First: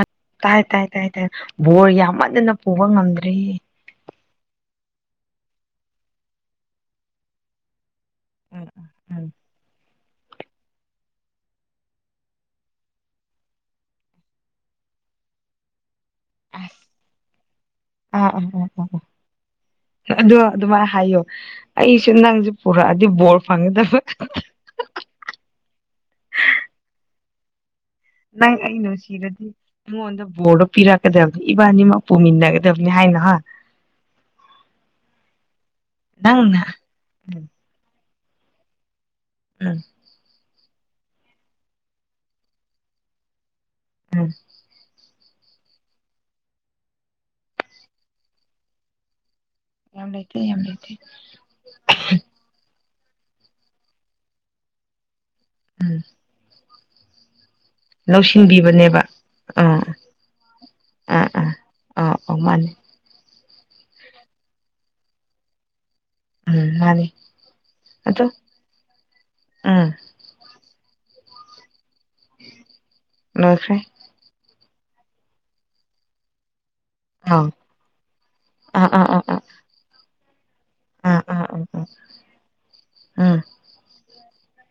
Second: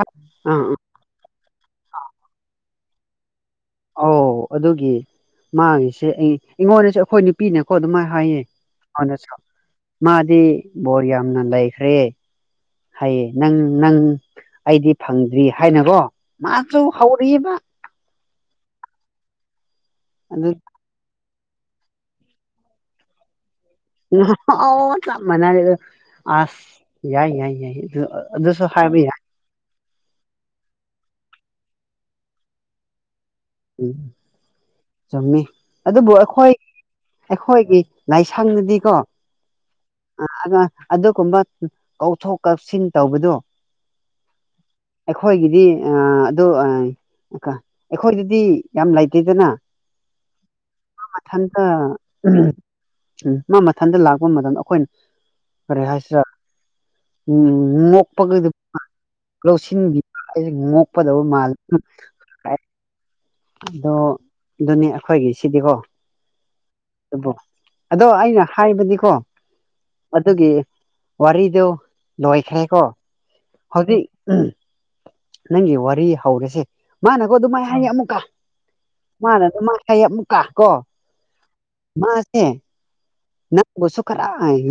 ꯑꯥ ꯇꯥꯏ ꯑꯥ ꯇꯥꯏ ꯇꯥꯏ ꯇꯥꯏ ꯕꯣꯔ ꯌꯥꯝꯃꯗꯅ ꯄꯨꯕ ꯉꯝꯗ꯭ꯔꯤ ꯑꯧ ꯑꯗꯨꯒꯤ ꯃꯥꯉꯁꯦ ꯑꯩ ꯑꯩꯉꯣꯟꯗꯁꯨ ꯑꯩꯈꯣꯏ ꯅꯨꯄꯤꯅꯀꯣ ꯑꯗꯨꯝꯥꯏ ꯍꯥꯏꯌꯦ ꯎꯝ ꯎꯝ ꯃꯥꯗꯤ ꯕꯣꯔ ꯌꯥꯝꯅ ꯂꯩꯈ꯭ꯔꯦ ꯍꯥꯏꯌꯦꯦ ꯅꯪ ꯅꯪ ꯑꯩꯗꯤ ꯐꯪꯗ꯭ꯔꯤ ꯍꯥꯏꯅꯅꯕꯣ ꯃꯥ꯭ꯔ ꯑꯁ ꯍꯧꯔꯤꯑꯌꯦꯕ ꯑꯣ ꯑꯗꯣ ꯑꯗꯨ ꯑꯗꯨꯃꯥꯏꯅ ꯍꯥꯏꯌꯣ ꯑꯩꯁꯨ ꯅꯪꯁꯦ ꯄꯨꯔꯛꯑꯗꯤ ꯕꯣꯔ ꯐꯪꯒꯗꯕ ꯃꯅꯥ ꯑꯁ ꯌꯥꯏ ꯌꯥꯏ ꯌꯥꯏ ꯑꯗꯨ ꯑꯗꯨꯁꯨ ꯍꯥꯏꯕ ꯌꯥꯏ ꯃꯤꯉꯣꯟꯗ ꯕꯣꯔꯗꯣ ꯄꯤꯔꯛꯀꯗꯕꯅꯤ ꯏꯕꯥꯅꯤꯃꯛ ꯄꯨꯃꯤꯟꯅꯒꯗꯕꯅꯤ ꯍꯥꯏꯅ ꯍꯣꯏ ꯎꯝ ꯆꯨꯝꯃꯤ ꯑꯗꯨꯕꯨ ꯑꯩꯈꯣꯏ ꯅꯪꯅ ꯎꯝ ꯑꯩꯈꯣꯏꯒꯤ ꯂꯥꯏꯁꯪꯗꯗꯤꯀꯣ ꯎꯝ ꯑ ꯑꯗꯨꯒꯨꯝꯕ ꯀꯧꯊꯣꯛ ꯀꯥꯎꯁꯤꯟ ꯇꯧꯕꯗꯣ ꯎꯝ ꯑꯩꯈꯣꯏꯒꯤꯗꯤ ꯑꯗꯨ ꯑꯩꯈꯣꯏꯗꯗꯤ ꯌꯥꯝ ꯂꯩꯇꯗꯅ ꯌꯥꯝ ꯂꯩꯇ ꯌꯥꯝ ꯂꯩꯇ ꯎꯝ ꯃꯥ ꯃꯊꯟꯇ ꯂꯥꯛꯄ ꯃꯇꯝꯗ ꯑꯩꯈꯣꯏꯅ ꯀꯔꯤ ꯍꯥꯏꯁꯤꯔꯥ ꯎꯝ ꯎꯝ ꯂꯧꯁꯤꯟꯕꯤꯕꯅꯦꯕ ꯑꯥ ꯂꯧꯁꯤꯟꯕꯤ ꯉꯣꯛꯄꯗꯕ ꯑꯥ ꯑꯥ ꯑꯥ ꯃꯥꯜꯂ ꯑꯧ ꯃꯥꯅꯤ ꯑꯗꯣ ꯑꯗꯨꯅꯤ ꯑꯩꯈꯣꯏꯒꯤ ꯁꯤꯗꯤꯀꯣ ꯎꯝ ꯃꯥꯅꯤ ꯑꯗꯨ ꯑꯗꯣ ꯑꯩꯅ ꯍꯥꯏꯕꯗꯤꯀꯣ ꯎꯝ ꯑꯗꯨꯒꯤ ꯋꯥꯔꯤꯗ ꯂꯣꯏꯈ꯭ꯔꯦꯀꯣ ꯂꯣꯏꯈ꯭ꯔꯦ ꯍꯧꯖꯤꯛ ꯅꯪꯒꯤ ꯋꯥꯔꯤ ꯍꯧꯔꯁꯦ ꯃꯥꯅꯀꯣ ꯑꯥꯎ ꯑꯗꯨꯃꯥꯏꯅ ꯍꯥꯏꯉ ꯑꯃꯨꯛꯀ ꯑꯥ ꯑꯥ ꯑꯥ ꯑꯥ ꯃꯨꯀꯥ ꯀꯣ ꯑꯥ ꯑꯥ ꯑꯥ ꯃꯥꯁꯦ ꯎꯝ ꯅꯪꯕꯨꯁꯨ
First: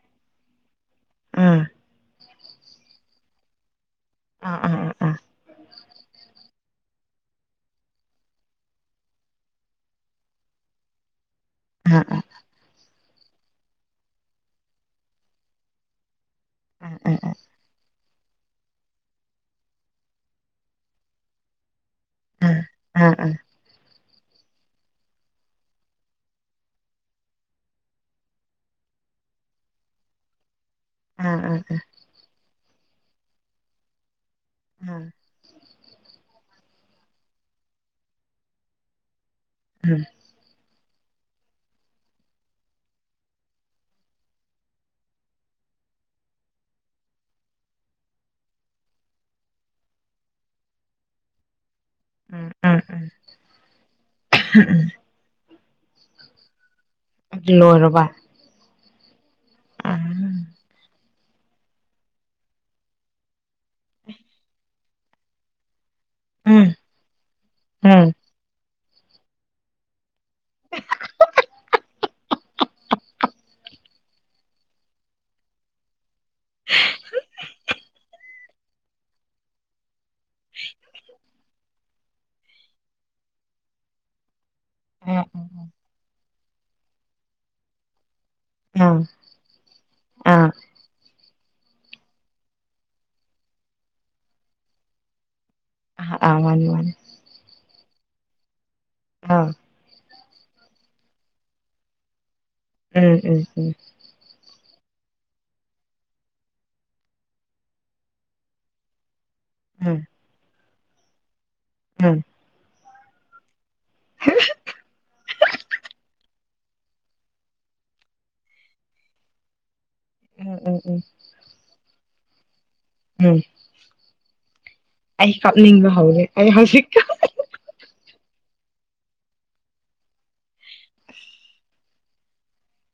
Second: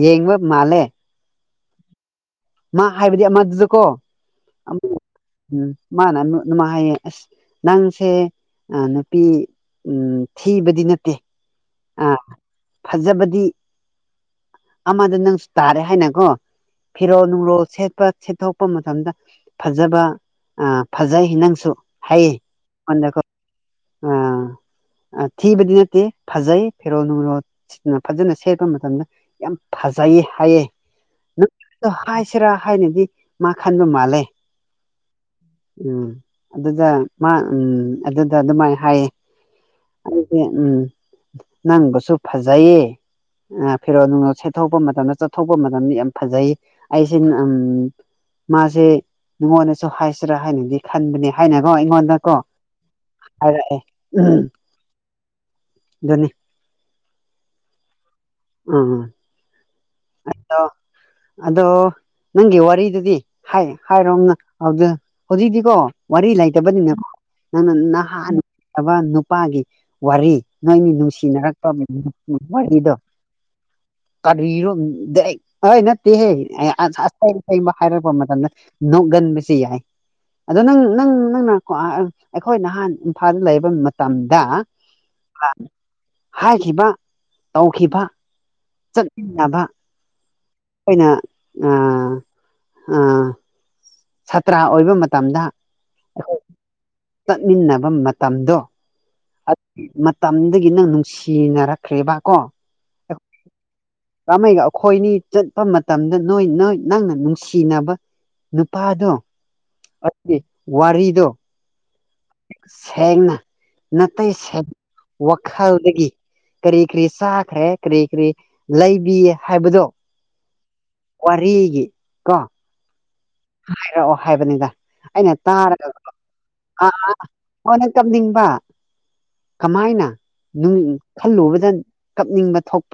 ꯌꯦꯡꯕ ꯃꯥꯂꯦ ꯎꯝ ꯃꯥ ꯍꯥꯏꯕꯗꯤ ꯑꯃꯗꯨꯁꯨꯀꯣ ꯎꯝ ꯃꯥꯅ ꯃꯥꯏ ꯍꯥꯏꯌꯦ ꯑꯁ ꯅꯪꯁꯦ ꯅꯨꯄꯤ ꯎꯝ ꯊꯤꯕꯗꯤ ꯅꯠꯇꯦ ꯎꯝ ꯑꯥ ꯎꯝ ꯐꯖꯕꯗꯤ ꯑꯃꯗ ꯅꯪꯁꯨ ꯇꯥꯔꯦ ꯍꯥꯏꯅꯀꯣ ꯐꯤꯔꯣꯜ ꯅꯨꯡꯔꯣꯜ ꯁꯦꯠꯄ ꯁꯤꯦꯠꯊꯣꯛꯄ ꯃꯇꯝꯗ ꯐꯖꯕ ꯐꯖ ꯍꯤ ꯅꯪꯁꯨ ꯍꯥꯏꯌꯦꯣ ꯑꯥ ꯊꯤꯕꯗꯤ ꯅꯠꯇꯦ ꯐꯖꯩ ꯐꯦꯔꯣꯜ ꯅꯨꯡꯔꯣꯜ ꯐꯖꯅ ꯁꯦꯠꯄ ꯃꯇꯝꯗ ꯌꯥꯝ ꯐꯖꯩꯌꯦ ꯍꯥꯏꯌꯦꯦ ꯅꯪ ꯍꯥꯏꯁꯤꯔꯥ ꯍꯥꯏꯅꯗꯤ ꯃꯥ ꯈꯟꯕ ꯃꯥꯜꯂꯦ ꯎꯝ ꯑꯗꯨꯗ ꯃꯥ ꯎꯝ ꯑꯗꯨꯗ ꯑꯗꯨꯃꯥꯏꯅ ꯍꯥꯏꯌꯦ ꯑꯩꯗꯤ ꯎꯝ ꯅꯪꯕꯨꯁꯨ ꯐꯖꯩꯌꯦ ꯐꯦꯔꯣꯜ ꯅꯨꯡꯣ ꯁꯦꯠꯇꯣꯛꯄ ꯃꯇꯝꯗ ꯆꯠꯊꯣꯛꯄ ꯃꯇꯝꯗ ꯌꯥꯝ ꯐꯖꯩ ꯑꯩꯁꯤ ꯎꯝ ꯃꯥꯁꯦ ꯉꯣꯟꯗꯁꯨ ꯍꯥꯏꯁꯤꯔꯥ ꯍꯥꯏꯅꯗꯤ ꯈꯟꯕꯅꯦ ꯍꯥꯏꯅ ꯑꯣ ꯑꯩꯉꯣꯟꯗꯀꯣ ꯍꯥꯏꯔꯛꯑꯦ ꯎꯝ ꯅꯤ ꯑꯗꯨ ꯂꯣꯏꯔꯕ ꯎꯝ ꯎꯗꯣ ꯑꯗꯣ ꯅꯪꯒꯤ ꯋꯥꯔꯤꯔꯤꯗꯨꯗꯤ ꯍꯥꯏ ꯍꯥꯏꯔꯣꯝꯅ ꯑꯗꯨꯗ ꯍꯧꯖꯤꯛꯗꯤꯀꯣ ꯋꯥꯔꯤꯔꯤ ꯎꯝ ꯂꯩꯥꯏꯇꯕꯅꯤꯅ ꯅ ꯅ ꯍꯥ ꯅꯨꯄꯥꯒꯤ ꯋꯥꯔꯤ ꯅꯣꯏꯅꯤ ꯅꯨꯡꯁꯤꯅꯔꯛꯄ ꯋꯥꯔꯤꯗꯣ ꯀꯔꯣꯝꯅ ꯇꯤꯍꯦ ꯑ ꯑꯕ ꯍꯥꯏꯔꯛꯄ ꯃꯇꯝꯗ ꯅꯣꯛꯒꯟꯕꯁ ꯌꯥꯏ ꯑꯗꯣ ꯅꯪ ꯅꯪ ꯅꯪꯅ ꯑꯩꯈꯣꯏ ꯅꯍꯥꯟ ꯏꯝꯐꯥꯜꯗ ꯂꯩꯔꯕ ꯃꯇꯝꯗ ꯍꯥꯏꯈꯤꯕ ꯇꯧꯈꯤꯕ ꯎꯝ ꯆꯠꯃꯤꯟꯅꯕ ꯑꯥ ꯑꯩꯈꯣꯏꯅ ꯑ ꯁꯥꯇ꯭ꯔꯥ ꯑꯣꯏꯕ ꯃꯇꯝꯗ ꯑꯥ ꯃꯥꯅꯤ ꯃꯥꯅꯤ ꯆꯠꯃꯤꯟꯅꯕ ꯃꯇꯝꯗꯣ ꯑꯥ ꯃꯇꯝꯗꯨꯗꯒꯤ ꯅꯪ ꯅꯨꯡꯁꯤꯅꯔꯛꯈ꯭ꯔꯦꯕ ꯀꯣ ꯎꯝ ꯎꯝ ꯎꯝ ꯈꯣꯏꯅꯤ ꯆꯠꯄ ꯃꯇꯝꯗ ꯅꯣꯏ ꯅꯣꯏ ꯅꯪꯅ ꯅꯨꯡꯁꯤꯅꯕ ꯅꯨꯄꯥꯗꯣ ꯑꯗꯨꯗꯤ ꯋꯥꯔꯤꯗꯣ ꯁꯦꯡꯅ ꯅꯥꯇꯩ ꯋꯥꯈꯜꯗꯒꯤ ꯀꯔꯤ ꯀꯔꯤ ꯆꯥꯈ꯭ꯔꯦ ꯀꯔꯤ ꯀꯔꯤ ꯂꯩꯕꯤ ꯍꯥꯏꯕꯗꯣ ꯎꯝ ꯎꯝ ꯎꯝ ꯋꯥꯔꯤꯒꯤ ꯀꯣ ꯎꯝ ꯍꯥꯏꯔꯛꯑꯣ ꯍꯥꯏꯕꯅꯤꯗ ꯑꯩꯅ ꯑꯩ ꯇꯥꯔꯒ ꯀꯞꯅꯤꯡꯕ ꯍꯧꯔꯦ ꯑꯩ ꯍꯧꯖꯤꯛ ꯑ ꯍꯟꯅ ꯇꯝꯅꯤꯡꯕ ꯀꯃꯥꯏꯅ ꯈꯜꯂꯨꯕꯗ ꯀꯞꯅꯤꯡꯕ ꯊꯣꯛ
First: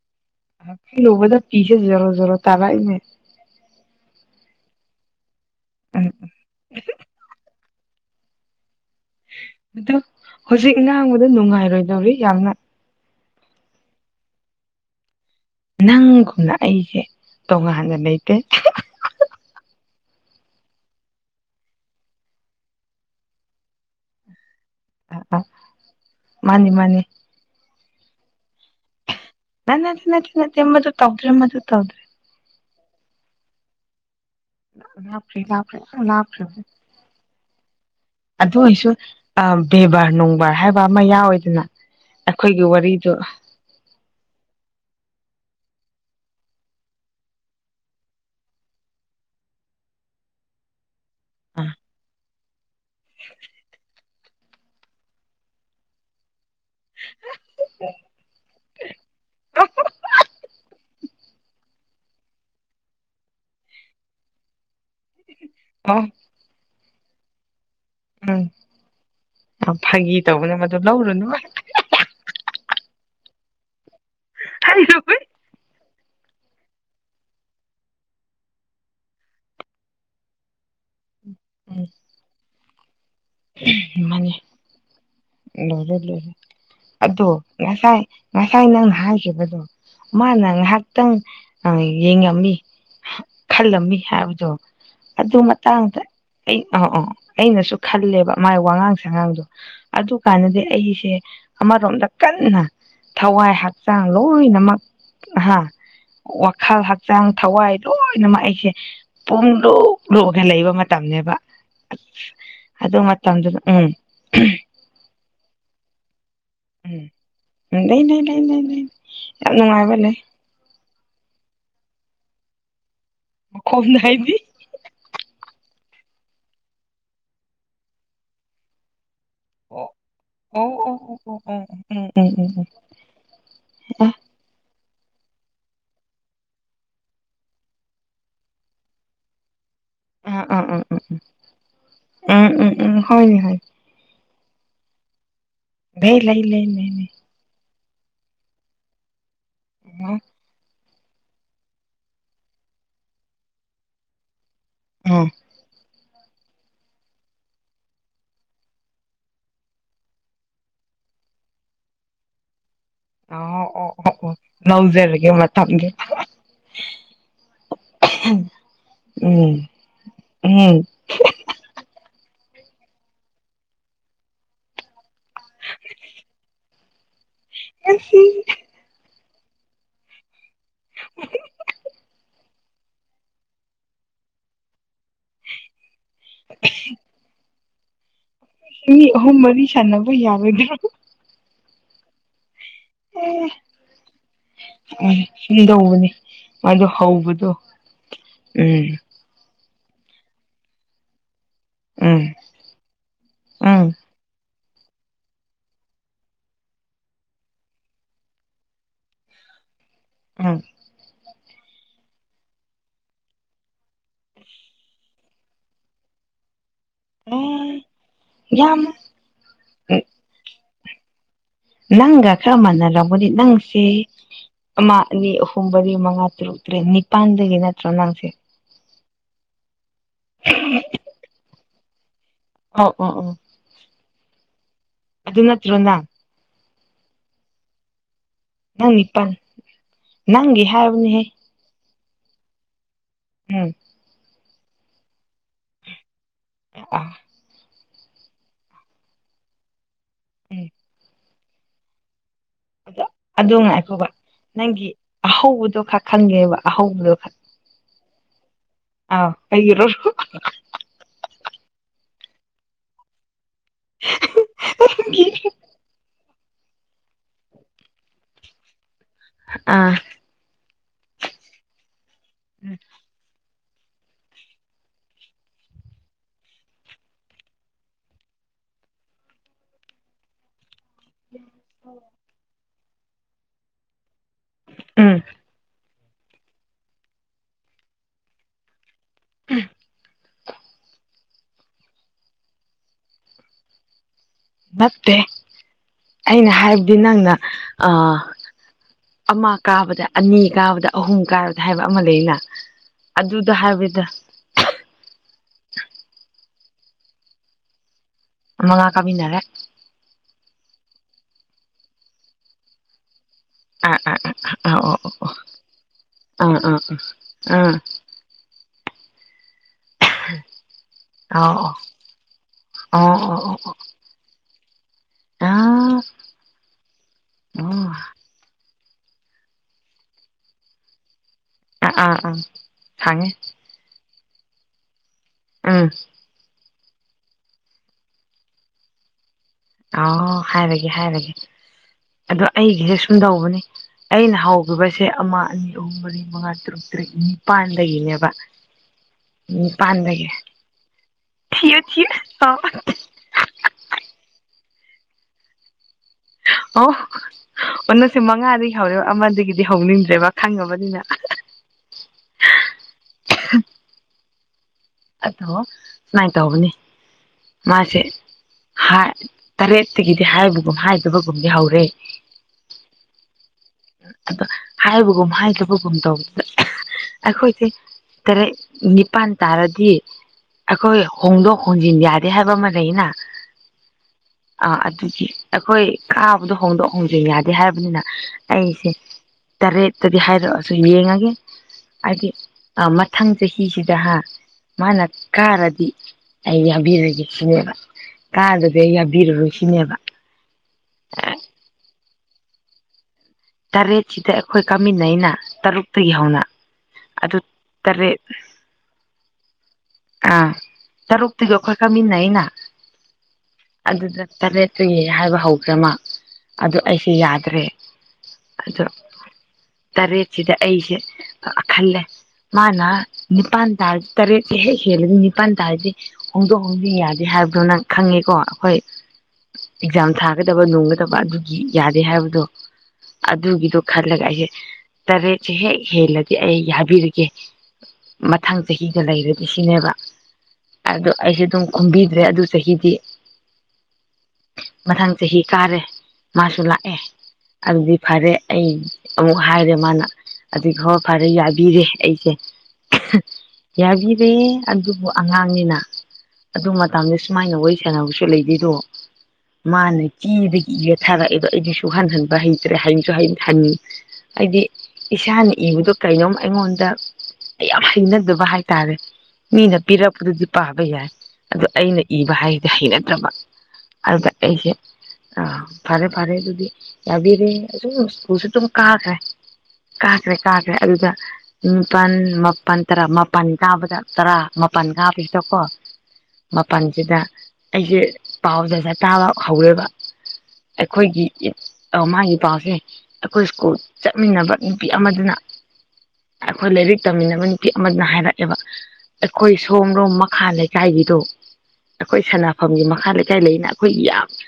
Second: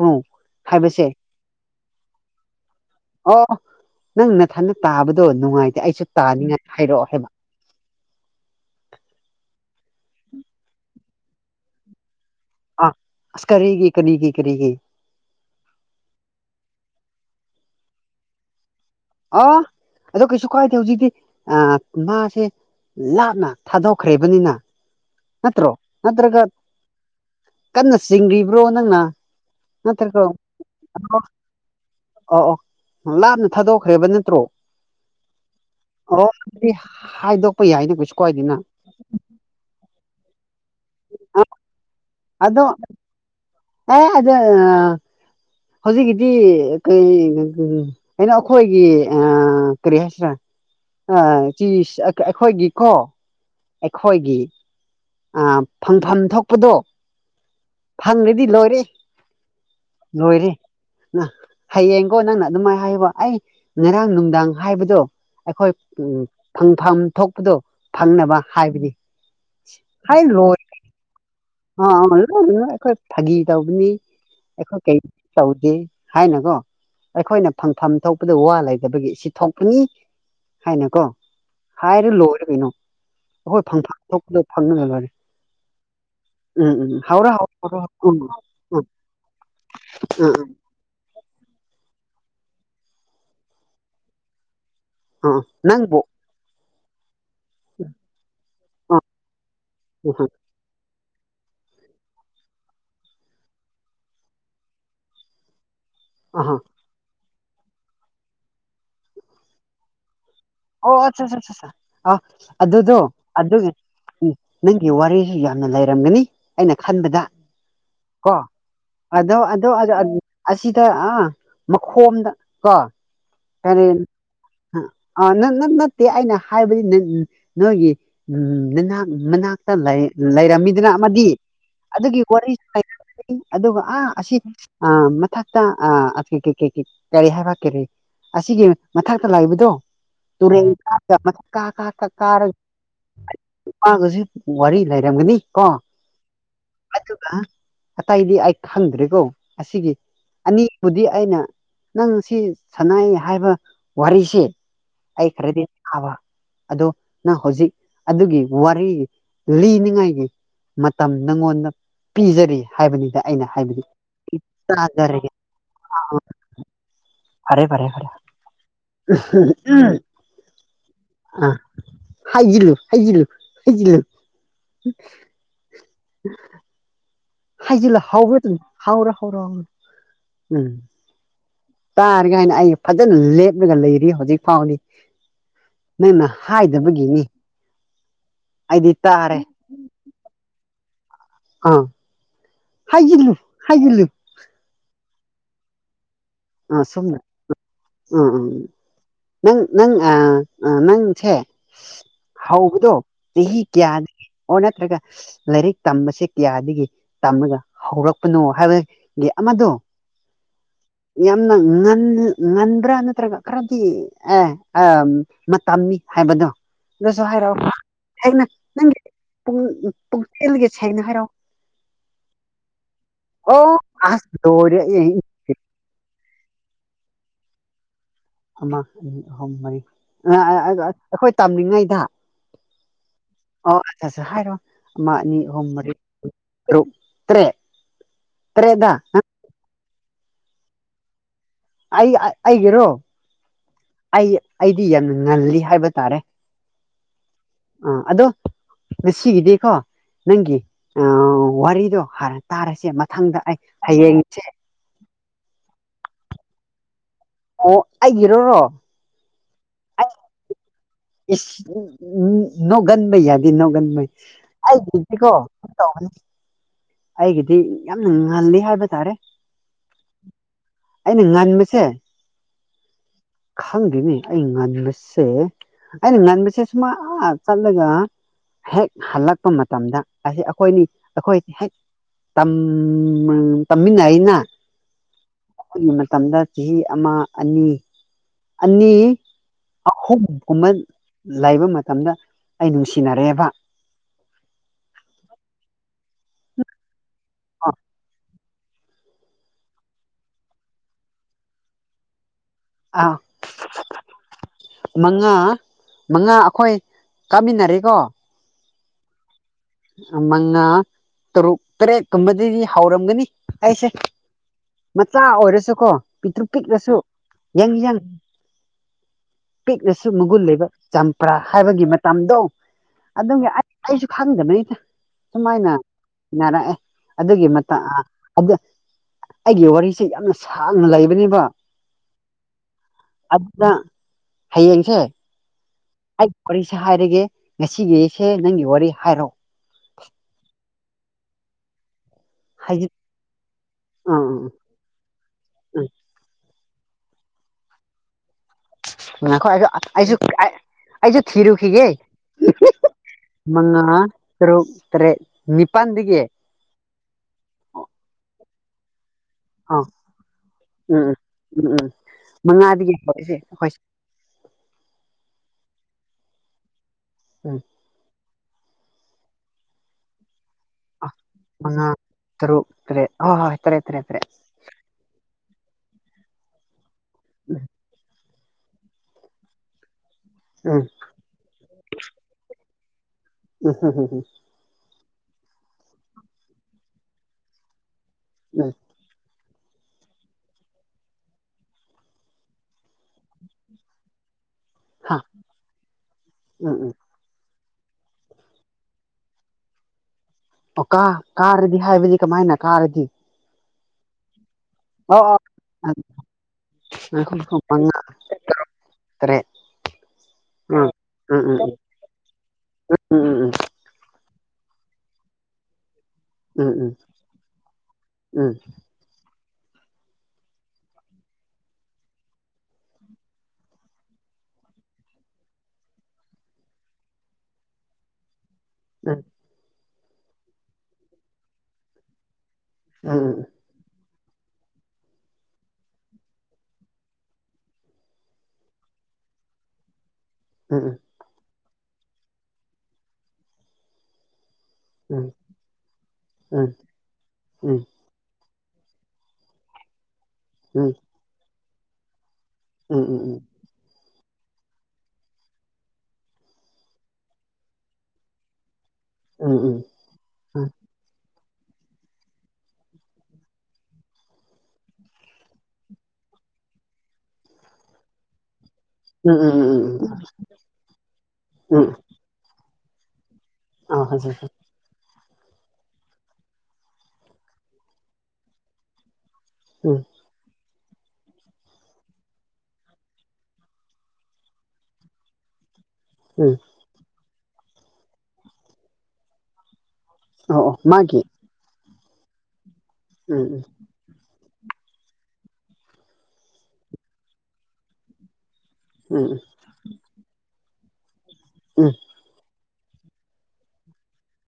ꯂ ꯄꯤꯤꯁꯦ ꯖꯔꯣ ꯖꯔꯣ ꯇꯔ ꯏꯃꯦ ꯑꯣ ꯅꯪ ꯅꯊꯟꯅ ꯇꯥꯕꯗꯣ ꯅꯨꯡꯉꯥꯏꯇꯦ ꯑꯩꯁꯨ ꯇꯥꯅꯤꯡꯉꯥꯏꯅ ꯍꯥꯏꯔꯛꯑꯣ ꯍꯥꯏꯕ ꯑ ꯍꯧꯖꯤꯛ ꯉꯥꯡꯕꯗ ꯅꯨꯡꯉꯥꯏꯔꯣꯏꯗꯧꯔꯤ ꯌꯥꯝ ꯑꯥ ꯑ ꯀꯦꯒꯤ ꯀꯔꯤꯒꯤ ꯀꯔꯤꯒꯤ ꯅꯪꯒꯨꯝꯅ ꯑꯩꯁꯦ ꯇꯣꯉꯥꯟꯅ ꯂꯩꯇꯦ ꯑ ꯑꯣ ꯀꯩꯁꯨ ꯀꯥꯏꯗꯦ ꯍꯧꯖꯤꯛꯇꯤ ꯃꯥꯁꯦ ꯂꯥꯞꯅ ꯊꯥꯗꯣꯛꯈ꯭ꯔꯦꯕꯅꯤꯅ ꯑ ꯑ ꯅꯠꯇ꯭ꯔꯣ ꯅꯠꯇ꯭ꯔꯒ ꯃꯥꯅꯤ ꯃꯥꯅꯤ ꯀꯟꯅ ꯆꯤꯡꯔꯤꯕ꯭ꯔꯣ ꯅꯪꯅ ꯅ ꯅꯠꯇꯦ ꯅꯠꯇ꯭ꯔꯦꯀꯣ ꯅꯠꯇꯦ ꯅꯠꯇꯦ ꯃꯗꯨ ꯑꯣ ꯇꯧꯗ꯭ꯔꯦ ꯃꯗꯨ ꯇꯧꯗ꯭ꯔꯦ ꯑꯣ ꯂꯥꯞꯅ ꯊꯥꯗꯣꯛꯈ꯭ꯔꯦꯕ ꯅ ꯅꯠꯇ꯭ꯔꯣ ꯂꯥꯞꯈ꯭ꯔꯦ ꯂꯥꯞꯈ꯭ꯔꯦ ꯌꯥꯝ ꯑꯣ ꯂꯥꯞꯈ꯭ꯔꯕꯅꯦ ꯑꯗꯨꯗꯤ ꯍꯥꯏꯗꯣꯛꯄ ꯌꯥꯏꯅ ꯀꯩꯁꯨ ꯀꯏꯗꯅ ꯑꯗꯨ ꯑꯣꯏꯁꯨ ꯕꯦꯕꯥꯔ ꯅꯨꯡꯕꯥꯔ ꯍꯥꯏꯕ ꯑꯃ ꯌꯥꯎꯋꯦꯗꯅ ꯑꯩꯈꯣꯏꯒꯤ ꯋꯥꯔꯤꯗꯨ ꯑ ꯑꯗ ꯑ ꯍꯧꯖꯤꯛꯀꯤꯗꯤ ꯀ ꯎ ꯑꯩꯅ ꯑꯩꯈꯣꯏꯒꯤ ꯀꯔꯤ ꯍꯥꯏꯁꯤꯔꯥ ꯑ ꯆ ꯑꯩꯈꯣꯏꯒꯤꯀꯣ ꯑꯩꯈꯣꯏꯒꯤ ꯐꯪꯐꯝ ꯊꯣꯛ ꯄꯗꯣ ꯐꯪꯂꯪꯂꯗꯤ ꯂꯣꯏꯔꯦ ꯂꯣꯏꯣꯏꯔꯤ ꯑ ꯍꯌꯦꯡꯀꯣ ꯅꯪꯅ ꯑꯗꯨꯃꯥꯏꯅ ꯍꯥꯏꯕ ꯑꯩ ꯉꯔꯥꯡ ꯅꯨꯡꯗꯥꯡ ꯍꯥꯏꯕꯗꯣ ꯑꯩꯈꯣꯏ ꯑꯣ ꯐꯪꯐꯝ ꯊꯣꯛꯄꯗꯣ ꯐꯪꯅꯕ ꯎꯝ ꯍꯥꯏꯕꯅꯤ ꯐꯥꯒꯤ ꯇꯧꯕꯅꯦ ꯑꯗꯨ ꯂꯧꯔꯨꯅꯨ ꯑ ꯑꯩꯈꯣꯏ ꯐꯥꯒꯤ ꯇꯧꯕꯅꯤ ꯑꯩꯈꯣꯏ ꯀꯩ ꯍꯥꯏꯔꯣꯏ ꯇꯧꯗꯦ ꯍꯥꯏꯅꯀꯣ ꯑꯩꯈꯣꯏꯅ ꯐꯪꯐꯝ ꯊꯣꯛꯄꯗ ꯋꯥ ꯂꯩꯗꯕꯒꯤ ꯏ ꯊꯣꯛꯄꯅꯤ ꯍꯥꯏꯅꯀꯣ ꯎꯝ ꯍꯥꯏꯔ ꯂꯣꯏꯔ ꯃꯤꯅꯣ ꯑꯩꯈꯣꯏ ꯐ ꯃꯥꯅꯦ ꯊꯣꯛꯄꯗ ꯐꯪꯅꯦ ꯂꯣꯏꯔꯦ ꯂꯣꯏꯔꯦ ꯎꯝ ꯎꯝ ꯑꯗꯣ ꯍꯧꯔꯣ ꯍꯧꯔꯣ ꯍꯧꯔꯣ ꯉꯁꯥꯏ ꯎꯝ ꯉꯁꯥꯏ ꯎꯝ ꯅꯪꯅ ꯍꯥꯏꯈꯤꯕꯗꯣ ꯎꯝ ꯎꯝ ꯃꯥꯅꯪ ꯉꯩꯍꯥꯛꯇꯪ ꯑ ꯌꯦꯡꯉꯝꯃꯤ ꯈꯜꯂꯝꯃꯤ ꯍꯥꯏꯕꯗꯣ ꯑꯗꯨ ꯎꯝ ꯅꯪꯕꯨ ꯃꯇꯥꯡꯗ ꯑꯩ ꯑ ꯑ ꯑꯩꯅꯁꯨ ꯈꯜꯂꯦꯕ ꯃꯥꯏ ꯋꯥꯉꯥꯡ ꯑꯥ ꯁꯉꯥꯡꯗꯣ ꯑꯗꯨꯀꯥꯟꯅꯗꯤ ꯑꯩꯁꯦ ꯑꯃꯔꯣꯝꯗ ꯀꯟꯅ ꯊꯋꯥꯏ ꯍꯛꯆꯥꯡ ꯂꯣꯏꯅꯃꯛ ꯍꯥ ꯑꯥ ꯋꯥꯈꯜ ꯍꯛꯆꯥꯡ ꯊꯋꯥꯏ ꯂꯣꯏꯅꯃꯛ ꯑꯩꯁꯦ ꯄꯨꯡ ꯂ ꯂ ꯑꯣ ꯑꯆꯥ ꯑ ꯑꯗꯨꯗꯣ ꯑꯗꯨ ꯃꯇꯝꯗꯨꯗ ꯑꯗꯨꯒꯤ ꯎꯝ ꯅꯪꯒꯤ ꯋꯥꯔꯤꯁꯨ ꯌꯥꯝꯅ ꯂꯩꯔꯝꯒꯅꯤ ꯑꯩꯅ ꯎꯝ ꯈꯟꯕꯗ ꯂꯩ ꯂꯩ ꯀꯣ ꯂꯩ ꯂꯩ ꯂꯩ ꯑꯣ ꯌꯥꯝ ꯑꯣ ꯅꯨꯡꯉꯥꯏꯕ ꯂꯩ ꯑ ꯃꯈꯣꯝꯗ ꯀ ꯃ ꯀꯣꯝꯅ ꯍꯥꯏꯗꯤ ꯑ ꯅꯠꯇꯦ ꯑꯩꯅ ꯍꯥꯏꯕꯗꯤ ꯅꯣꯏꯒꯤ ꯅ ꯃꯅꯥꯛꯇ ꯑꯣ ꯑꯣ ꯂꯩꯔꯝꯃꯤꯗꯅ ꯑꯃꯗꯤ ꯑꯣ ꯑꯣ ꯑꯣ ꯑꯣ ꯎꯝ ꯑꯗꯨꯒꯤ ꯎꯝ ꯎꯝ ꯋꯥꯔꯤ ꯎꯝ ꯑꯗꯨꯒ ꯑꯥ ꯑꯁꯤꯅꯤ ꯑ ꯃꯊꯛꯇ ꯑ ꯀꯩ ꯀꯩꯩ ꯀꯔꯤ ꯍꯥꯏꯕ ꯀꯔꯤ ꯑꯁꯤꯒꯤ ꯃꯊꯛꯇ ꯂꯥꯛꯏꯕꯗꯣ ꯑꯥ ꯇꯨꯔꯦꯟꯔ ꯑꯥ ꯑꯥ ꯎꯝ ꯎꯝ ꯎꯝ ꯍꯣꯏꯅꯦ ꯍꯣꯏ ꯋꯥꯔꯤ ꯂꯩꯔꯝꯒꯅꯤ ꯀꯣ ꯂꯩ ꯂꯩ ꯂꯩꯅꯦ ꯑꯗꯨꯒ ꯑꯇꯩꯗꯤ ꯑꯩ ꯈꯪꯗ꯭ꯔꯦꯀꯣ ꯑꯁꯤꯒꯤ ꯎꯝ ꯑꯅꯤ ꯗꯤ ꯑꯩꯅ ꯅꯪ ꯁꯤ ꯁꯅꯥꯏ ꯍꯥꯏꯕ ꯋꯥꯔꯤꯁꯤꯦ ꯎꯝ ꯑꯩ ꯈꯔꯦꯗꯤ ꯊꯕ ꯑꯗꯣ ꯅꯪ ꯍꯧꯖꯤꯛ ꯑꯗꯨꯒꯤ ꯋꯥꯔꯤ ꯂꯤꯅꯤꯡꯉꯥꯏꯒꯤ ꯃꯇꯝ ꯅꯪꯉꯣꯟꯗ ꯄꯤꯖꯔꯤ ꯍꯥꯏꯕꯅꯤꯗ ꯑꯩꯅ ꯑꯣ ꯍꯥꯏꯕꯗꯤ ꯑꯣ ꯑꯣ ꯑꯣ ꯇꯥꯖꯔꯒꯦ ꯂꯧꯖꯔꯒꯦ ꯃꯇꯝꯒꯤ ꯐꯔꯦ ꯐꯔꯦ ꯐꯔꯦ ꯎꯝ ꯎꯝ ꯎꯝ ꯍꯖꯂꯨ ꯍꯖꯂꯨ ꯍꯖꯨ [unintelligible] ꯍꯖꯤꯂ ꯑꯁ ꯍꯥꯎꯕ꯭ꯔ ꯑꯗꯨ ꯍꯥꯎꯔ ꯍꯥꯎꯔ ꯍꯥꯎ ꯎꯝ ꯇꯥꯔꯒ ꯍꯥꯏꯅ ꯑꯩ ꯐꯖꯅ ꯂꯦꯞꯂꯒ ꯂꯩꯔꯤ ꯍꯧꯖꯤꯛ ꯐꯥꯎꯗꯤ ꯅꯪꯅ ꯍꯥꯏꯗꯕꯒꯤꯅꯤ ꯑꯩꯗꯤ ꯃꯤ ꯑꯍꯨꯝ ꯇꯥꯔꯦ ꯃꯔꯤ ꯁꯥꯟꯅꯕ ꯌꯥꯔꯣꯏꯗ꯭ꯔꯥ ꯑꯥ ꯍꯥꯏꯒꯂꯨ ꯍꯥꯏꯒꯂꯨ ꯍꯨꯝꯗꯧꯕꯅꯤ ꯃꯥꯗꯣ ꯁꯣꯝꯅ ꯍꯧꯕꯗꯣ ꯎꯝ ꯅꯪ ꯅꯪ ꯅꯪꯁꯦ ꯎꯝ ꯍꯧꯕꯗꯣ ꯆꯍꯤ ꯎꯝ ꯀꯌꯥꯗ ꯑꯣꯔ ꯅꯠꯇ꯭ꯔꯒ ꯂꯥꯏꯔꯤꯛ ꯇꯝꯕꯁꯦ ꯀꯌꯥꯗꯒꯤ ꯇꯝꯃꯒ ꯍꯧꯔꯛꯄꯅꯣ ꯍꯥꯏꯕꯒꯤ ꯃꯗꯣ ꯎꯝ ꯌꯥꯝꯅ ꯉꯟꯕ꯭ꯔꯥ ꯅꯠꯇ꯭ꯔꯒ ꯈꯔꯗꯤ ꯑꯦ ꯃꯇꯝ ꯗꯨ ꯑꯗꯨꯁꯨ ꯑꯦ ꯍꯥꯏꯔꯛꯑꯣꯅ ꯌꯥꯝ ꯅꯪꯒꯤ ꯄꯨꯡ ꯄꯨꯡ ꯇꯦꯜꯒꯤꯁ ꯑꯩꯅ ꯍꯥꯏꯔꯛꯑꯣ ꯅꯪꯒ ꯈꯔ ꯃꯥꯟꯅꯔꯒꯗꯤ ꯑꯣ ꯅꯪꯁꯦ ꯑꯁ ꯂꯣꯏꯔꯦ ꯑꯃ ꯑꯦ ꯑꯅꯤ ꯑꯍꯨꯝ ꯃꯔꯤ ꯃꯉꯥ ꯭ꯔꯦ ꯅꯤꯄꯥꯟꯗꯒꯤ ꯅꯠꯇ꯭ꯔ ꯅꯪ ꯑꯍꯨꯝ ꯃꯔꯤ ꯑꯩꯈꯣꯏ ꯇꯝꯂꯤꯉꯩꯗ ꯑ ꯑ ꯑ ꯆꯁ ꯍꯥꯏꯔꯣ ꯑꯃ ꯑꯅꯤ ꯑꯍꯨꯝ ꯃꯔꯤ ꯅꯪ ꯇꯔꯨꯛ ꯇꯔꯦꯠ ꯇ꯭ꯔꯦꯗ ꯅꯪ ꯅꯤꯄꯥꯜ ꯅꯪꯒꯤ ꯍꯥꯏꯕꯅꯤꯍꯦ ꯑꯩ ꯑꯩꯒꯤꯦꯔꯣ ꯎꯝ ꯑꯩ ꯑꯩꯗꯤ ꯌꯥꯝꯅ ꯉꯜꯂꯤ ꯍꯥꯏꯕ ꯇꯥꯔꯦ ꯑ ꯑꯥ ꯑꯗꯣ ꯉꯁꯤꯒꯤꯗꯤꯀꯣ ꯅꯪꯒꯤ ꯎꯝ ꯋꯥꯔꯤꯗꯣ ꯍꯥꯏꯔ ꯑꯗ ꯑꯗꯨ ꯉꯥꯏꯈꯣꯕ ꯅꯪꯒꯤ ꯑꯍꯧꯕꯗꯣ ꯈꯔ ꯈꯪꯒꯦꯕ ꯑꯍꯧꯕꯗꯣ ꯈ ꯑꯣ ꯑꯩꯒꯤꯔꯔꯣ ꯑꯩꯔꯣ ꯎꯝ ꯎꯝ ꯅꯣꯒꯟꯕ ꯌꯥꯗꯤ ꯅꯣꯒꯟꯕꯩ ꯑꯩꯒꯤꯗꯤꯦꯀꯣ ꯑꯩꯒꯤꯗꯤ ꯌꯥꯝꯅ ꯉꯜꯂꯤ ꯍꯥꯏꯕ ꯇꯥꯔꯦ ꯑꯥ ꯑꯩꯅ ꯉꯟꯕꯁꯦ ꯎꯝ ꯈꯪꯈꯤꯅꯦ ꯑꯩ ꯉꯟꯃꯤꯠꯁꯦ ꯑꯩꯅ ꯃꯦꯟꯕꯤꯁꯦꯁ ꯃꯥ ꯆꯠꯂꯒ ꯍꯦꯛ ꯍꯜꯂꯛꯄ ꯃꯇꯝꯗ ꯑꯩꯈꯣꯏꯅꯤ ꯑꯩꯈꯣꯏ ꯍꯦꯛ ꯇꯝꯃꯤꯟꯅꯔꯤꯅ ꯎꯝ ꯃꯇꯝꯗ ꯆꯍꯤ ꯑꯃ ꯑꯅꯤ ꯑꯅꯤ ꯑꯍꯨꯝ ꯂꯩꯕ ꯃꯇꯝꯗ ꯑꯩ ꯅꯨꯡꯁꯤꯅꯔꯛꯦꯕ ꯅꯠꯇꯦ ꯑꯩꯅ ꯍꯥꯏꯕꯗꯤ ꯅꯪꯅ ꯑ ꯑꯃ ꯀꯥꯕꯗ ꯑꯅꯤ ꯀꯥꯕꯗ ꯑꯍꯨꯝ ꯀꯥꯕꯗ ꯍꯥꯏꯕ ꯑꯃ ꯂꯩꯅ ꯑꯥ ꯑꯗꯨꯗ ꯍꯥꯏꯕꯗ ꯃꯉꯥ ꯃꯉꯥ ꯑꯩꯈꯣꯏ ꯀꯥꯃꯤꯟꯅꯔꯦꯀꯣ ꯃꯉ ꯀꯃꯤꯅꯔꯦ ꯃꯉꯥ ꯇꯔꯨꯛ ꯇꯔꯦꯠꯀꯨꯝꯕꯗꯗꯤ ꯍꯧꯥꯎꯔꯝꯒꯅꯤ ꯑꯩꯁꯦ ꯑꯥ ꯑꯥ ꯑꯥ ꯑꯣ ꯑꯣ ꯑꯣ ꯑꯥ ꯑꯥ ꯑꯥ ꯑꯥ ꯑꯣ ꯑꯣ ꯑꯣ ꯑꯣ ꯑꯥ ꯃꯆꯥ ꯑꯣꯏꯔꯁꯨꯀꯣ ꯄꯤꯛꯇ꯭ꯔꯨ ꯄꯤꯛꯂꯁꯨ ꯌꯥꯪ ꯌꯥꯪ ꯄꯤꯛꯂꯁꯨ ꯃꯒꯨꯟ ꯂꯩꯕ ꯆꯝꯄ꯭ꯔꯥ ꯍꯥꯏꯕꯒꯤ ꯃꯇꯝꯗꯣ ꯑꯗꯨꯝꯒꯤ ꯑꯩ ꯑꯩꯁꯨ ꯈꯪꯗꯅ ꯁꯨꯃꯥꯏꯅꯟꯅꯔꯛꯑꯦ ꯑꯗꯨꯒꯤ ꯃꯇ ꯑꯣ ꯑꯩꯒꯤ ꯋꯥꯔꯤꯁꯦ ꯌꯥꯝꯅ ꯁꯥꯡꯅ ꯂꯩꯕꯅꯦꯕ ꯑꯥ ꯑꯥ ꯑꯥ ꯁꯥꯡꯉꯦ ꯍꯩꯌꯦꯡꯁꯦ ꯑꯩ ꯋꯥꯔꯤꯁꯦ ꯍꯥꯏꯔꯒꯦ ꯉꯁꯤꯒꯤꯁꯦ ꯅꯪꯒꯤ ꯋꯥꯔꯤ ꯍꯥꯏꯔꯛꯑꯣ ꯑ ꯈꯥꯏ ꯂꯒꯦ ꯈꯥꯏ ꯂꯒꯦ ꯑꯗꯣ ꯍꯥꯏꯖꯤ ꯑꯩꯒꯤꯁꯦ ꯁꯨꯝꯗꯧꯕꯅꯤ ꯎꯝ ꯑꯩꯅ ꯎꯝ ꯎꯝ ꯍꯧꯈꯤꯕꯁꯦ ꯑꯃ ꯑꯅꯤ ꯑꯍꯨꯝ ꯃꯔꯤ ꯃꯉꯥꯅꯤ ꯎ ꯎꯛꯇꯔ ꯏꯄꯥꯥꯟꯗ ꯏꯅꯕ ꯈꯣ ꯑꯩꯁꯨ ꯑꯩꯁꯨ ꯑꯩꯁꯨ ꯊꯤꯌꯨ ꯊꯤꯔꯨꯈꯤꯒꯦ ꯊꯤꯌꯨ ꯑꯣ ꯃꯉꯔꯣ ꯇꯔꯦ ꯅꯤꯡꯅꯤꯄꯥꯟꯗꯒ ꯑꯣ ꯎꯁꯤ ꯃꯉꯥꯗꯒꯤ ꯍꯧꯔꯦ ꯑꯃ ꯁꯤꯒꯤꯗꯤ ꯑꯥ ꯍꯧꯅꯤꯡꯗ꯭ꯔꯦꯕ ꯈꯪꯉꯕꯅꯤꯅ ꯎꯝ ꯁꯣꯏ ꯑꯗꯣ ꯁꯨꯃꯥꯏꯅ ꯇꯧꯕꯅꯤ ꯎꯝ ꯃꯥꯁꯦ ꯇꯔꯦꯠꯇꯒꯤꯗꯤ ꯍꯥꯏꯕꯒꯨꯝ ꯑ ꯍꯥꯏꯗꯕꯒꯨꯝꯗꯤ ꯍꯧꯔꯦ ꯃꯉꯥ ꯇꯔꯨꯛ ꯇꯔꯦꯠ ꯍꯣꯏ ꯍꯣꯏ ꯇꯔꯦꯠ ꯇꯔꯦꯠ ꯇꯔꯦꯠ ꯑꯗꯣ ꯍꯥꯏꯕꯒꯨꯝ ꯍꯥꯏꯗꯕꯒꯨꯝ ꯇꯧꯕꯁꯤꯗ ꯎꯝ ꯎꯝ ꯎꯝ ꯑꯩꯈꯣꯏꯁꯦ ꯇꯔꯦꯠ ꯅꯤꯄꯜ ꯇꯥꯔꯗꯤ ꯑꯩꯈꯣꯏ ꯍꯣꯡꯗꯣꯛ ꯍꯣꯡꯖꯤꯟ ꯌꯥꯗꯦ ꯍꯥꯏꯕ ꯑꯃ ꯂꯩꯅ ꯎꯝ ꯍꯝ ꯑꯗꯨꯗꯤ ꯑꯩꯈꯣꯏ ꯀꯥꯕꯗꯣ ꯍꯣꯡꯗꯣꯛ ꯍꯣꯡꯖꯤꯟ ꯌꯥꯗꯦ ꯍꯥꯏꯕꯅꯤꯅ ꯎꯝ ꯑꯩꯁꯦ ꯇꯔꯦꯠꯇꯗꯤ ꯍꯥꯏꯔꯛꯑꯁꯨ ꯌꯦꯡꯉꯒꯦ ꯍꯥꯏꯗꯤ ꯃꯊꯪ ꯆꯍꯤꯁꯤꯗ ꯍꯥ ꯃꯥꯅ ꯍꯥ ꯀꯥꯔꯗꯤ ꯑꯩ ꯎꯝ ꯎꯝ ꯌꯥꯕꯤꯔꯒꯦ ꯁꯤꯅꯦꯕ ꯀꯥꯗꯗꯤ ꯑꯩ ꯌꯥꯕꯤꯔꯔꯣꯏ ꯁꯤꯅꯦꯕ ꯑꯣ ꯀꯥ ꯀꯥꯔꯗꯤ ꯍꯥꯏꯕꯗꯤ ꯀꯃꯥꯏꯅ ꯀꯥꯔꯗꯤ ꯇꯔꯦꯠꯁꯤꯗ ꯑꯩꯈꯣꯏ ꯀꯥꯃꯤꯟꯅꯩꯅ ꯇꯔꯨꯛꯇꯒꯤ ꯍꯧꯅ ꯑꯗꯨ ꯑ ꯄꯉ ꯇꯔꯦꯠ ꯇꯔ ꯑꯥ ꯇꯔꯨꯛꯇꯨꯒ ꯑꯩꯈꯣꯏ ꯀꯥꯃꯤꯟꯅꯩꯩꯅ ꯎꯝ ꯑꯗꯨꯗ ꯇꯔꯦꯠ ꯒꯤ ꯍꯥꯏꯕ ꯍꯧꯈ꯭ꯔꯃ ꯑ ꯎꯝ ꯎꯝ ꯑꯗꯨ ꯑꯩꯁꯨ ꯌꯥꯗ꯭ꯔꯦ ꯎꯝ ꯎꯝ ꯑꯗꯣ ꯇꯔꯦꯠꯁꯤꯗ ꯑꯩꯁꯦ ꯈꯜꯂꯦ ꯃꯥꯅ ꯅꯤꯄꯥꯥꯟ ꯇꯥꯔꯗꯤ ꯇꯔꯦꯠ ꯍꯦꯛ ꯍꯦꯛ ꯍꯦꯜꯂꯗꯤ ꯅꯤꯄꯥꯟ ꯇꯥꯔꯗꯤ ꯍꯣꯡꯗꯣꯛ ꯍꯣꯡꯖꯤꯟ ꯌꯥꯗꯦ ꯍꯥꯏꯕꯗꯣ ꯅꯪ ꯈꯪꯉꯦꯀꯣ ꯍꯣꯏ ꯑꯦꯛꯖꯥꯝ ꯊꯥꯒꯗꯕ ꯅꯣꯡꯒꯗꯕ ꯑꯗꯨꯒꯤ ꯌꯥꯗꯦ ꯍꯥꯏꯕꯗꯣ ꯎꯝ ꯎꯝ ꯎꯝ ꯑꯗꯨꯒꯤꯗꯣ ꯈꯔ ꯈꯜꯂꯒ ꯑꯩꯁꯦ ꯇꯔꯦꯠꯁꯦ ꯍꯦꯛ ꯍꯦꯜꯂꯗꯤ ꯑꯩ ꯌꯥꯕꯤꯔꯒꯦ ꯃꯊꯪ ꯆꯍꯤꯒ ꯂꯩꯔꯗꯤ ꯁꯤꯅꯦꯕ ꯎꯝ ꯑꯗꯨ ꯑꯩꯁꯨ ꯑꯗꯨꯝ ꯈꯨꯝꯕꯤꯗ꯭ꯔꯦ ꯑꯗꯨ ꯆꯍꯤꯗꯤ ꯃꯊꯪ ꯆꯍꯤ ꯀꯥꯔꯦ ꯃꯥꯁꯨ ꯎꯝ ꯎꯝ ꯎꯝ ꯎꯝ ꯎꯝ ꯎꯝ ꯂꯥꯛꯑꯦ ꯎꯝ ꯑꯗꯨꯗꯤ ꯐꯔꯦ ꯑꯩ ꯑꯃꯨꯛ ꯍꯥꯏꯔꯦ ꯃꯥꯅ ꯑꯗꯨꯒꯤ ꯈꯔꯥ ꯐꯔꯦ ꯌꯥꯕꯤꯔꯦ ꯑꯩꯁꯦ ꯌꯥꯕꯤ ꯔꯦ ꯑꯗꯨꯕꯨ ꯑꯉꯥꯡꯅꯤꯅ ꯑꯗꯨ ꯃꯇꯝꯗ ꯁꯨꯃꯥꯏꯅ ꯋꯥꯔꯤ ꯁꯥꯟꯅꯕꯁꯨ ꯂꯩꯗꯦꯗꯣ ꯃꯥꯅꯦ ꯀꯤꯗꯒꯤ ꯌꯦ ꯑꯥ ꯑꯩꯗꯤꯁꯨ ꯁꯨꯛꯍꯟ ꯍꯟꯕ ꯍꯩꯇ꯭ꯔꯦ ꯍꯩꯁꯨ ꯍꯩ ꯍꯟ ꯍꯥꯏꯗꯤ ꯏꯁꯥꯅ ꯏꯕꯗꯣ ꯀꯩꯅꯣꯝ ꯑꯩꯉꯣꯟꯗ ꯌꯥꯝ ꯍꯩꯅꯗꯕ ꯍꯥꯏꯇꯥꯔꯦ ꯎꯝ ꯎꯝ ꯎꯝ ꯃꯤꯅ ꯄꯤꯔꯛꯄꯗꯨꯗꯤ ꯄꯥꯕ ꯌꯥꯏ ꯑꯗꯨ ꯑꯩꯅ ꯏꯕ ꯍꯥꯏꯁꯤꯗꯤ ꯍꯩꯅꯗ꯭ꯔꯕ ꯑ ꯑꯗꯨꯒꯥ ꯍꯧꯖꯤꯛ ꯑꯩꯁꯦ ꯑ ꯐꯔꯦ ꯐꯥꯔꯦ ꯑꯗꯨꯨꯗꯤ ꯌꯥꯕꯤꯔꯦ ꯑꯁꯨꯝ ꯏꯁꯀꯨꯜꯁꯨ ꯑꯗꯨꯝ ꯀꯥꯈꯔꯦ ꯎꯝ ꯀꯥꯈ꯭ꯔꯦ ꯀꯥꯈ꯭ꯔꯦ ꯑꯗꯨꯗ ꯅꯤꯄꯥꯜ ꯃꯥꯄꯜ ꯇꯔꯥ ꯃꯥꯄꯜ ꯀꯥꯕꯗ ꯇꯔꯥ ꯃꯥꯄꯜ ꯀꯥꯕꯁꯤꯗ ꯀꯣ ꯎꯝ ꯃꯥꯄꯜꯁꯤꯗ ꯑꯩꯁꯦ ꯄꯥꯎ ꯆꯥꯖꯠ ꯇꯥꯕꯥ ꯍꯧꯔꯦꯕ ꯑꯣ ꯑꯣ ꯃꯥꯒꯤ ꯑꯩꯈꯣꯏꯒꯤ ꯑ ꯃꯥꯒꯤ ꯄꯥꯎꯁꯦ ꯎꯝ ꯎꯝ ꯑꯩꯈꯣꯏ ꯁ꯭ꯀꯨꯜ ꯆꯠꯃꯤꯟꯅꯕ ꯅꯨꯄꯤ ꯑꯃꯗꯨꯅ ꯑꯩꯈꯣꯏ ꯂꯥꯏꯔꯤꯛ ꯇꯝꯃꯤꯟꯅꯕ ꯅꯨꯄꯤ ꯑꯃꯗꯨꯅ ꯍꯥꯏꯔꯛꯑꯦꯕ ꯎꯝ ꯎꯝ ꯎꯝ ꯑꯩꯈꯣꯏ ꯁꯣꯝꯂꯣꯝ ꯃꯈꯥ ꯂꯩꯀꯥꯏꯒꯤꯗꯣ ꯑꯩꯈꯣꯏ ꯁꯅ ꯃꯐꯝꯒꯤ ꯃꯈꯥ ꯂꯩꯀꯥꯏ ꯂꯩꯅ ꯑꯩꯈꯣꯏꯒꯤ ꯌꯥꯝ